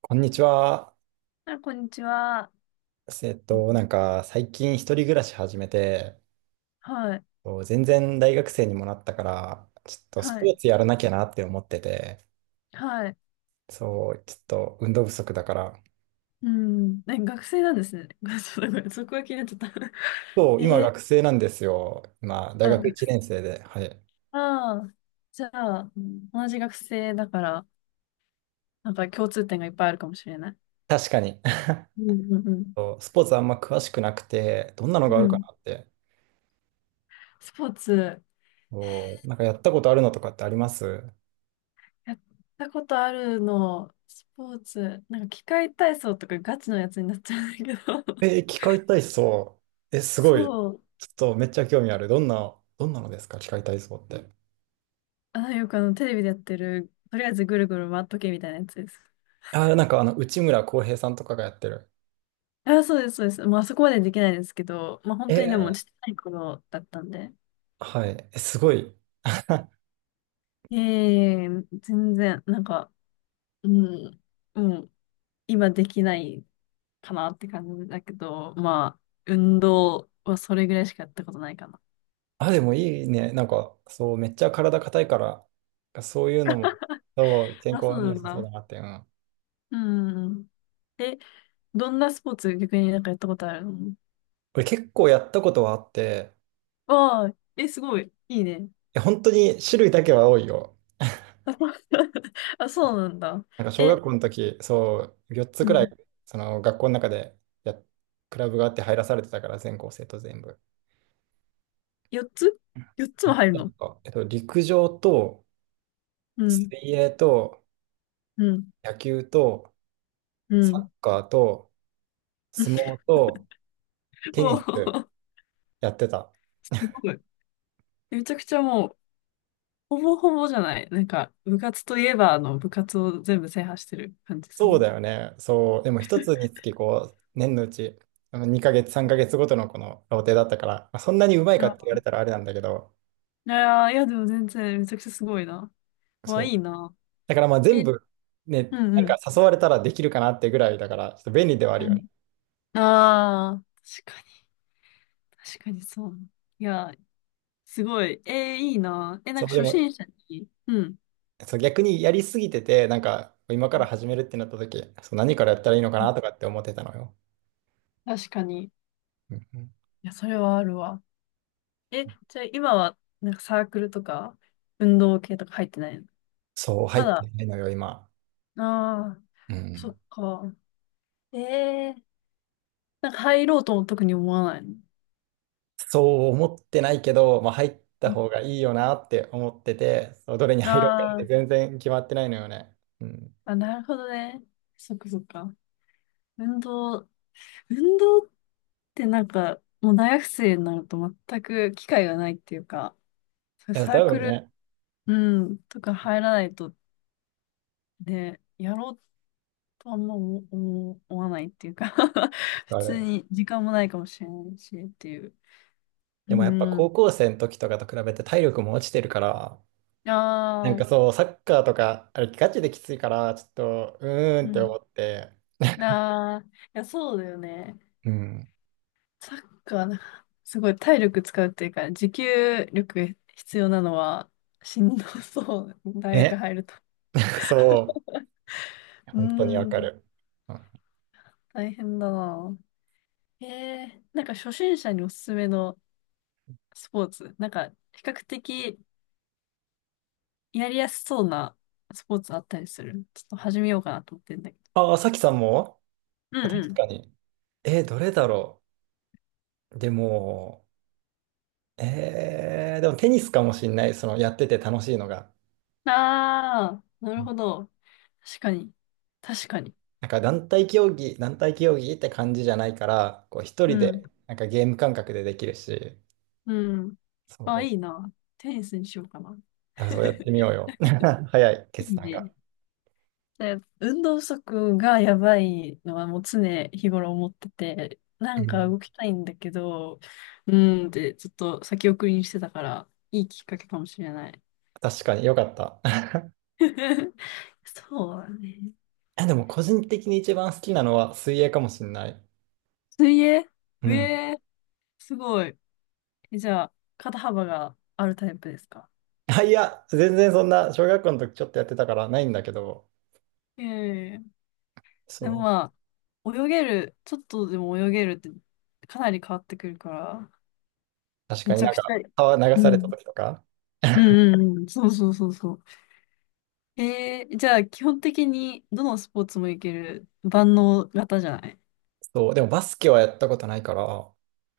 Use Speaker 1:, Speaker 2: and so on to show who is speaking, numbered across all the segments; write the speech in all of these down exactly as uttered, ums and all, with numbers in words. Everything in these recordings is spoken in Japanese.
Speaker 1: こんにちは。
Speaker 2: あ、こんにちは。
Speaker 1: えっと、なんか最近一人暮らし始めて、
Speaker 2: はい、
Speaker 1: こう全然大学生にもなったから、ちょっとス
Speaker 2: は
Speaker 1: ポ
Speaker 2: い、
Speaker 1: ーツやらなきゃなって思ってて、
Speaker 2: はい。
Speaker 1: そう、ちょっと運動不足だから。
Speaker 2: うん、え、学生なんですね。そうだ、ごめん、そこが気になっちゃった。
Speaker 1: そう、
Speaker 2: え
Speaker 1: 今
Speaker 2: ー、
Speaker 1: 学生なんですよ。今、大
Speaker 2: あ、
Speaker 1: 学
Speaker 2: 学
Speaker 1: 1
Speaker 2: 生。
Speaker 1: 年生で。はい。
Speaker 2: ああ、じゃあ、うん、同じ学生だから、なんか共通点がいっぱいあるかもしれない。
Speaker 1: 確かに。
Speaker 2: うんうんう
Speaker 1: そうスポーツあんま詳しくなくて、どんなのが
Speaker 2: ん。
Speaker 1: ある
Speaker 2: う
Speaker 1: か
Speaker 2: ん。
Speaker 1: なって。
Speaker 2: スポーツ、
Speaker 1: そうなんかやったことあるのとかってあります？
Speaker 2: やったことあるの、スポーツ、なんか器械体操とかガチのやつになっちゃうんだけど、
Speaker 1: え、機械体操。え、すごい。
Speaker 2: そう、
Speaker 1: ちょっとめっちゃ興味ある。どんな、どんなのですか機械体操って。
Speaker 2: あ、よくあの、テレビでやってる、とりあえずぐるぐる回っとけみたいなやつです。
Speaker 1: あ、なんかあの、内村航平さんとかがやってる。
Speaker 2: あ、そうです、そうです。まあ、そこまでできないですけど、まあ、本当にでも、ちっ
Speaker 1: え
Speaker 2: ちゃい頃だったんで。
Speaker 1: ー、はい。えすごい。
Speaker 2: ええ全然、なんか、うん、もう、今できないかなって感じだけど、まあ、運動はそれぐらいしかやったことないかな。
Speaker 1: あ、でもいいね。なんか、そう、めっちゃ体硬いから、そういうのも、そう、健
Speaker 2: あ、そ
Speaker 1: 康
Speaker 2: う
Speaker 1: に
Speaker 2: な
Speaker 1: 良
Speaker 2: ん
Speaker 1: さそうだ
Speaker 2: だ。
Speaker 1: なって。うん。
Speaker 2: うん。え、どんなスポーツ、逆になんかやったことあるの？
Speaker 1: 俺結構やったことはあって、
Speaker 2: ああ、え、すごい。いいね。
Speaker 1: いや本当に種類だけは多いよ。
Speaker 2: あ、そうなんだ。
Speaker 1: なんか小学
Speaker 2: え、
Speaker 1: 校の時、そう、よっつ
Speaker 2: う
Speaker 1: くらい、
Speaker 2: ん。
Speaker 1: その学校の中でや、クラブがあって入らされてたから、全校生徒全部。
Speaker 2: よっつ？ よっ つ
Speaker 1: あ、
Speaker 2: も入る
Speaker 1: なん
Speaker 2: の？
Speaker 1: か、えっと、陸上と、
Speaker 2: うん、
Speaker 1: 水泳と、
Speaker 2: うん、
Speaker 1: 野球と、
Speaker 2: う
Speaker 1: サッ
Speaker 2: ん。
Speaker 1: カーと、相撲とテ
Speaker 2: お
Speaker 1: ニス
Speaker 2: ー。
Speaker 1: やってた。
Speaker 2: すごい。めちゃくちゃもう、ほぼほぼじゃない。なんか、部活といえば、あの、部活を全部制覇してる感じす
Speaker 1: そう
Speaker 2: る。
Speaker 1: だよね。そう。でも一つにつきこう、年のうち、あのにかげつ、さんかげつごとのこのローテだったから、まあ、そんなにうまいかって
Speaker 2: あ、
Speaker 1: 言われたらあれなんだけど、
Speaker 2: いやー、いや、でも全然、めちゃくちゃすごいな。わ、
Speaker 1: そ
Speaker 2: い
Speaker 1: う。
Speaker 2: いな。
Speaker 1: だからまあ全
Speaker 2: え、う
Speaker 1: 部、ね、な
Speaker 2: ん
Speaker 1: ん
Speaker 2: う
Speaker 1: か
Speaker 2: ん。
Speaker 1: 誘われたらできるかなってぐらいだから、ちょっと便利ではあ
Speaker 2: う
Speaker 1: るよね。
Speaker 2: ん。ああー、確かに、確かにそう。いや、すごい。えー、いいな。え、なん
Speaker 1: そ
Speaker 2: か
Speaker 1: う、で
Speaker 2: 初
Speaker 1: も、
Speaker 2: 心者に、うん、
Speaker 1: そう、逆にやりすぎてて、なんか今から始めるってなった時、そう、何からやったらいいのかなとかって思ってたのよ。
Speaker 2: 確かに。い
Speaker 1: うんうん。
Speaker 2: や、それはあるわ。え、じゃあ今は、なんかサークルとか、運動系とか入ってないの？
Speaker 1: そう、入
Speaker 2: ま
Speaker 1: って
Speaker 2: だ？
Speaker 1: ないのよ、今。
Speaker 2: ああ、
Speaker 1: う
Speaker 2: そ
Speaker 1: ん。
Speaker 2: っか。ええなんか入ろうとも特に思わないの。
Speaker 1: そう思ってないけど、まあ、入った
Speaker 2: うん、
Speaker 1: 方がいいよなって思ってて、そうどれに
Speaker 2: あ
Speaker 1: 入ろうかって
Speaker 2: ー、
Speaker 1: 全然決まってないのよね。うん。
Speaker 2: あ、なるほどね。そっかそっか。運動、運動ってなんか、もう大学生になると全く機会がないっていうか、そういう
Speaker 1: いや、
Speaker 2: サー
Speaker 1: 多
Speaker 2: ク
Speaker 1: 分
Speaker 2: ル、
Speaker 1: ね、
Speaker 2: うん、とか入らないと、ね、やろうとあんま思思思わないっていうか。 普
Speaker 1: あ
Speaker 2: 通
Speaker 1: れ。
Speaker 2: に時間もないかもしれないしっていう。
Speaker 1: でも
Speaker 2: う
Speaker 1: やっぱ
Speaker 2: ん。
Speaker 1: 高校生の時とかと比べて体力も落ちてるから、なん
Speaker 2: あ
Speaker 1: か
Speaker 2: あ、
Speaker 1: そう、サッカーとか、あれガチできついから、ちょっと、うーんっ
Speaker 2: う
Speaker 1: て
Speaker 2: ん。
Speaker 1: 思って、
Speaker 2: ああ、いや、そうだよね。
Speaker 1: うん。
Speaker 2: サッカーな、すごい体力使うっていうか、持久力必要なのはしんどそう。大学
Speaker 1: え、
Speaker 2: 入ると。
Speaker 1: そう、
Speaker 2: うー
Speaker 1: 本当にわか
Speaker 2: ん、
Speaker 1: る。うん。
Speaker 2: 大変だな。ええなんか初心者におすすめのスポーツ、なんか比較的やりやすそうなスポーツあったりする？ちょっと始めようかなと思ってんだけ
Speaker 1: ああ、さきさんも。
Speaker 2: ど。
Speaker 1: あ、
Speaker 2: うんう
Speaker 1: 確
Speaker 2: ん。
Speaker 1: かに。え、どれだろう。でも、えー、でもテニスかもしんない、そのやってて楽しいのが。
Speaker 2: ああ、な
Speaker 1: う
Speaker 2: る
Speaker 1: ん。
Speaker 2: ほど。確かに。確かに。
Speaker 1: なんか団体競技、団体競技って感じじゃないから、こう一
Speaker 2: う
Speaker 1: 人
Speaker 2: ん。
Speaker 1: でなんかゲーム感覚でできるし、
Speaker 2: うん。あ、
Speaker 1: そ
Speaker 2: いいな。テニスにしようかな。
Speaker 1: う、あそうやってみ ようよ。早い
Speaker 2: い
Speaker 1: 決
Speaker 2: い
Speaker 1: 断が。
Speaker 2: ね。で運動不足がやばいのはもう常日頃思ってて、な
Speaker 1: う
Speaker 2: んか
Speaker 1: ん。
Speaker 2: 動きたいんだけど、うーんってちょっと先送りにしてたから、いいきっかけかもしれない。
Speaker 1: 確かによかった。
Speaker 2: そうだね。
Speaker 1: え、でも個人的に一番好きなのは水泳かもしんない。
Speaker 2: 水泳？
Speaker 1: う
Speaker 2: え
Speaker 1: ん。
Speaker 2: えー、すごい。え、じゃあ、肩幅があるタイプですか？
Speaker 1: あ、いや、全然そんな小学校の時ちょっとやってたからないんだけど、
Speaker 2: ええで
Speaker 1: そ
Speaker 2: も
Speaker 1: う、
Speaker 2: まあ、泳げる、ちょっとでも泳げるってかなり変わってくるから、
Speaker 1: 確
Speaker 2: め
Speaker 1: かに
Speaker 2: ちゃ
Speaker 1: なん
Speaker 2: くちゃ、
Speaker 1: か川流
Speaker 2: う
Speaker 1: された
Speaker 2: ん。
Speaker 1: 時とか。
Speaker 2: う んうんうん。そうそうそうそう。えー、じゃあ、基本的にどのスポーツもいける万能型じゃない？
Speaker 1: そう、でもバスケはやったことないから、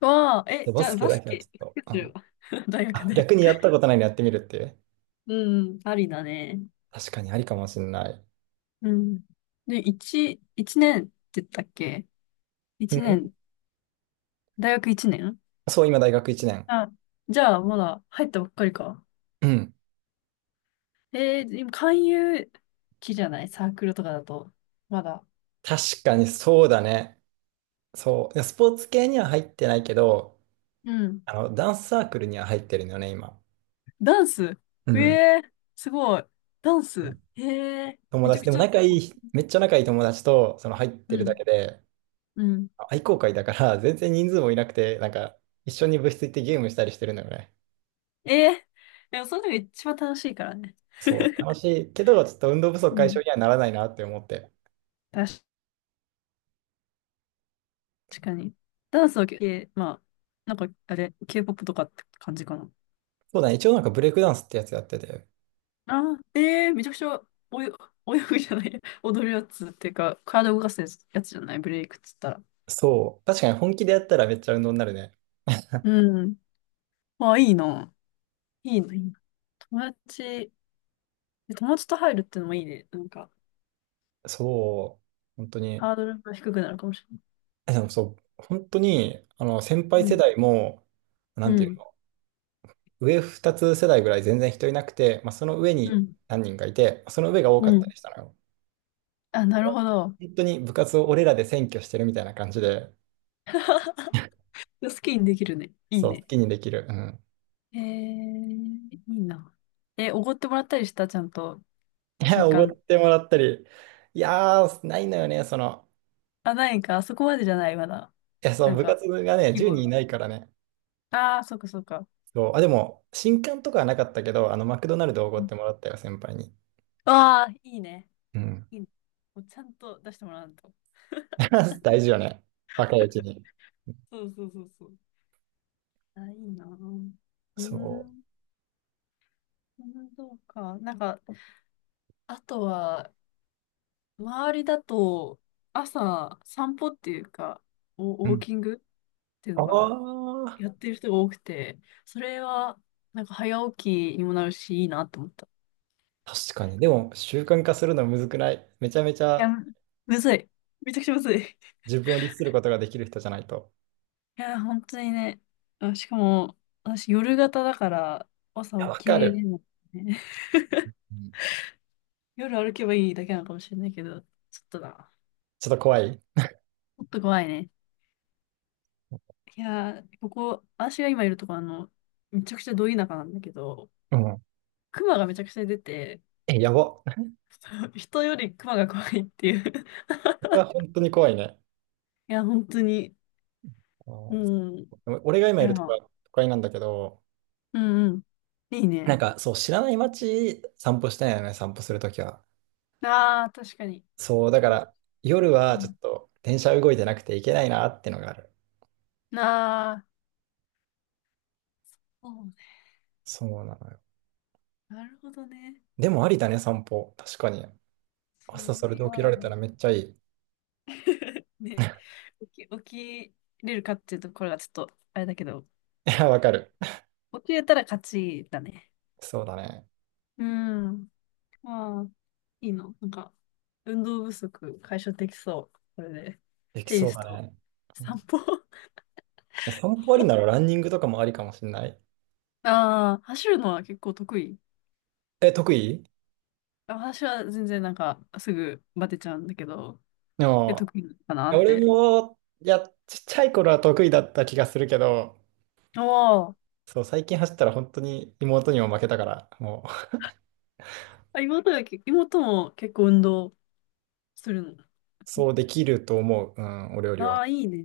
Speaker 2: わあ、え、
Speaker 1: でバ
Speaker 2: じゃ
Speaker 1: ス
Speaker 2: あ、
Speaker 1: ケ
Speaker 2: バ
Speaker 1: だ
Speaker 2: ス
Speaker 1: けはち
Speaker 2: ケ、
Speaker 1: ょっと、
Speaker 2: バスケす
Speaker 1: あ、
Speaker 2: るわ。大学
Speaker 1: あ、
Speaker 2: で。
Speaker 1: 逆にやったことないのやってみるっていう。
Speaker 2: うん、ありだね。
Speaker 1: 確かにありかもしんない。
Speaker 2: うん。で、一、一年って言ったっけ？
Speaker 1: う
Speaker 2: 一年、
Speaker 1: ん。
Speaker 2: 大学一年？
Speaker 1: そう、今大学いちねん。
Speaker 2: あ、じゃあ、まだ入ったばっかりか。
Speaker 1: うん。
Speaker 2: えー、今、勧誘期じゃないサークルとかだと。まだ。
Speaker 1: 確かにそうだね。そう。いやスポーツ系には入ってないけど、
Speaker 2: うん。
Speaker 1: あの、ダンスサークルには入ってるのよね、今。
Speaker 2: ダンス？
Speaker 1: う
Speaker 2: え
Speaker 1: ん。
Speaker 2: えー、すごい。ダンス？ええー、
Speaker 1: 友
Speaker 2: めちゃ
Speaker 1: 達、
Speaker 2: く
Speaker 1: でも
Speaker 2: ちゃ、
Speaker 1: 仲いい、めっちゃ仲いい友達と、その入っ
Speaker 2: う
Speaker 1: てるだ
Speaker 2: ん。
Speaker 1: けで、
Speaker 2: うん、
Speaker 1: 愛好会だから、全然人数もいなくて、なんか、一緒に部室行ってゲームしたりしてるのよね。
Speaker 2: ええ、でもその時が一番楽しいからね。
Speaker 1: そう、楽しいけど、ちょっと運動不足
Speaker 2: う
Speaker 1: 解
Speaker 2: ん。
Speaker 1: 消にはならないなって思って。
Speaker 2: 確かに。ダンスは系、えまあ、なんか、あれ、ケーポップ とかって感じかな。
Speaker 1: そうだね。一応なんかブレイクダンスってやつやってて。
Speaker 2: ああ、ええ、めちゃくちゃ、およ、泳ぐじゃない、踊るやつっていうか、体動かすやつ、やつじゃない、ブレイクっつったら。
Speaker 1: そう。確かに本気でやったらめっちゃ運動になるね。
Speaker 2: うん。ああ、いいな。いいな、いいな。友達、友達と入るってのもいいね。なんか、
Speaker 1: そう。本当に。
Speaker 2: ハードルが低くなるかもしれ
Speaker 1: えでもそう。本当に、あの、先輩
Speaker 2: ない。う
Speaker 1: 世
Speaker 2: ん。
Speaker 1: 代も、な
Speaker 2: う
Speaker 1: んていう
Speaker 2: ん。
Speaker 1: の、上ふたつ世代ぐらい全然人いなくて、まあ、その上
Speaker 2: う
Speaker 1: に
Speaker 2: ん。
Speaker 1: 何人かいて、その上が多
Speaker 2: う
Speaker 1: かった
Speaker 2: ん。
Speaker 1: りしたのよ。
Speaker 2: あ、なるほど。
Speaker 1: 本当に部活を俺らで占拠してるみたいな感じで、
Speaker 2: 好きにできるね。いい
Speaker 1: そう、好
Speaker 2: ね。
Speaker 1: きにできる。うん。
Speaker 2: えー、いいな。え、おごってもらったりしたちゃんと、
Speaker 1: いや、
Speaker 2: 瞬
Speaker 1: おごっ
Speaker 2: 間。
Speaker 1: てもらったり。いやー、ないのよね、その。
Speaker 2: あ、ないか、あそこまでじゃない、まだ。
Speaker 1: いや、そ
Speaker 2: な
Speaker 1: の
Speaker 2: ん
Speaker 1: 部
Speaker 2: か、
Speaker 1: 活がね、
Speaker 2: 規
Speaker 1: 10
Speaker 2: 模
Speaker 1: 人い
Speaker 2: が。
Speaker 1: ないからね。
Speaker 2: ああ、そっかそっか。
Speaker 1: そう、あ、でも、新刊とかはなかったけど、あの、マクドナルドおごってもらったよ、先輩に。
Speaker 2: ああー、いいね。
Speaker 1: うん。
Speaker 2: いいね。もうちゃんと出してもらわんと。
Speaker 1: 大事よね。若いうち に。
Speaker 2: そうそうそうそう。あ、いいな。うー
Speaker 1: そ
Speaker 2: ん、そうか。なんか、あとは、周りだと、朝、散歩っていうか、
Speaker 1: う。
Speaker 2: お
Speaker 1: う
Speaker 2: ウォー
Speaker 1: ん。
Speaker 2: キングっていう
Speaker 1: あ
Speaker 2: のかな。
Speaker 1: あ、
Speaker 2: やってる人が多くて、それは、なんか早起きにもなるし、いいなと思った。い
Speaker 1: 確かに。でも、習慣化するのむずくない？めちゃめち
Speaker 2: や、
Speaker 1: ゃ
Speaker 2: むずい。めちゃくちゃむずい。い
Speaker 1: 自分を律することができる人じゃないと。
Speaker 2: や、本当にね。あ、しかも、私夜型だから、
Speaker 1: いや、
Speaker 2: 朝起
Speaker 1: わ
Speaker 2: き
Speaker 1: か
Speaker 2: れ
Speaker 1: る。
Speaker 2: るのね。
Speaker 1: うん。
Speaker 2: 夜歩けばいいだけなのかもしれないけど、ちょっとな。
Speaker 1: ちょっと怖い。
Speaker 2: ちょっと怖いね。いやー、ここ、私が今いるとこ、あの、めちゃくちゃど田舎なんだけど、
Speaker 1: うん。
Speaker 2: 熊がめちゃくちゃ出て、
Speaker 1: え、やば。こ
Speaker 2: 人より熊が怖いっていう。
Speaker 1: れは本当に怖いね。
Speaker 2: いや、本当に、
Speaker 1: あー
Speaker 2: うん。い
Speaker 1: そう俺が今い
Speaker 2: や、
Speaker 1: るとこは都会なんだけど、
Speaker 2: うんうん。いい
Speaker 1: なん
Speaker 2: ね。
Speaker 1: かそう、知らない街散歩したいよね、散歩するときは。
Speaker 2: ああ、確かに。
Speaker 1: そう、だから夜
Speaker 2: う
Speaker 1: はちょっ
Speaker 2: ん。
Speaker 1: と電車動いてなくて行けないなってのがある。
Speaker 2: ああ、そうね。
Speaker 1: そうなのよ。
Speaker 2: なるほどね。
Speaker 1: でもありだね、散歩。確かに。朝
Speaker 2: そ
Speaker 1: そ
Speaker 2: う、
Speaker 1: れ
Speaker 2: い
Speaker 1: で
Speaker 2: や
Speaker 1: 起きられた
Speaker 2: ー、
Speaker 1: らめっちゃいい。い
Speaker 2: ね。起き、起きれるかっていうところがちょっと、あれだけど、
Speaker 1: や、わかる。
Speaker 2: 起きれたら勝ちだね。
Speaker 1: そうだね。
Speaker 2: うん。ああ、いいの。なんか、運動不足解消できそう。これで。
Speaker 1: でき
Speaker 2: テニ
Speaker 1: そう
Speaker 2: ス
Speaker 1: だ
Speaker 2: と
Speaker 1: ね。うん。
Speaker 2: 散
Speaker 1: い
Speaker 2: 歩。
Speaker 1: や、散歩ありならランニングとかもありかもしれない。
Speaker 2: ああ、走るのは結構得意。
Speaker 1: え、得意？
Speaker 2: あ、私は全然なんか、すぐバテちゃうんだけど、
Speaker 1: で
Speaker 2: え、
Speaker 1: も、
Speaker 2: 得意かな
Speaker 1: いや
Speaker 2: っ
Speaker 1: 俺
Speaker 2: て。
Speaker 1: も、いや、ちっちゃい頃は得意だった気がするけど、
Speaker 2: ああ、
Speaker 1: そう、最近走ったら本当に妹にも負けたから、もう、
Speaker 2: あ、妹がけ、妹も結構運動するの？
Speaker 1: そうできると思う。うん、お料理
Speaker 2: あ
Speaker 1: は。
Speaker 2: あ、いいね。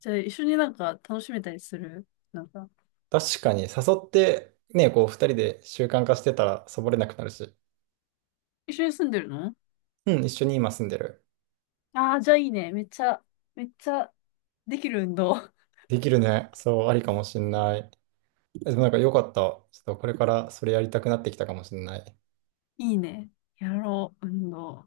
Speaker 2: じゃあ、一緒になんか楽しめたりする？なんか、
Speaker 1: 確かに、誘って、ね、こう、二人で習慣化してたら、サボれなくなるし。
Speaker 2: 一緒に住んでるの？
Speaker 1: うん、一緒に今住んでる。
Speaker 2: ああ、じゃあいいね。めっちゃ、めっちゃできる運動。
Speaker 1: できるね。そう、ありかもしんない。でもなんか良かった。ちょっとこれからそれやりたくなってきたかもしんない。
Speaker 2: いいね。やろう、運動。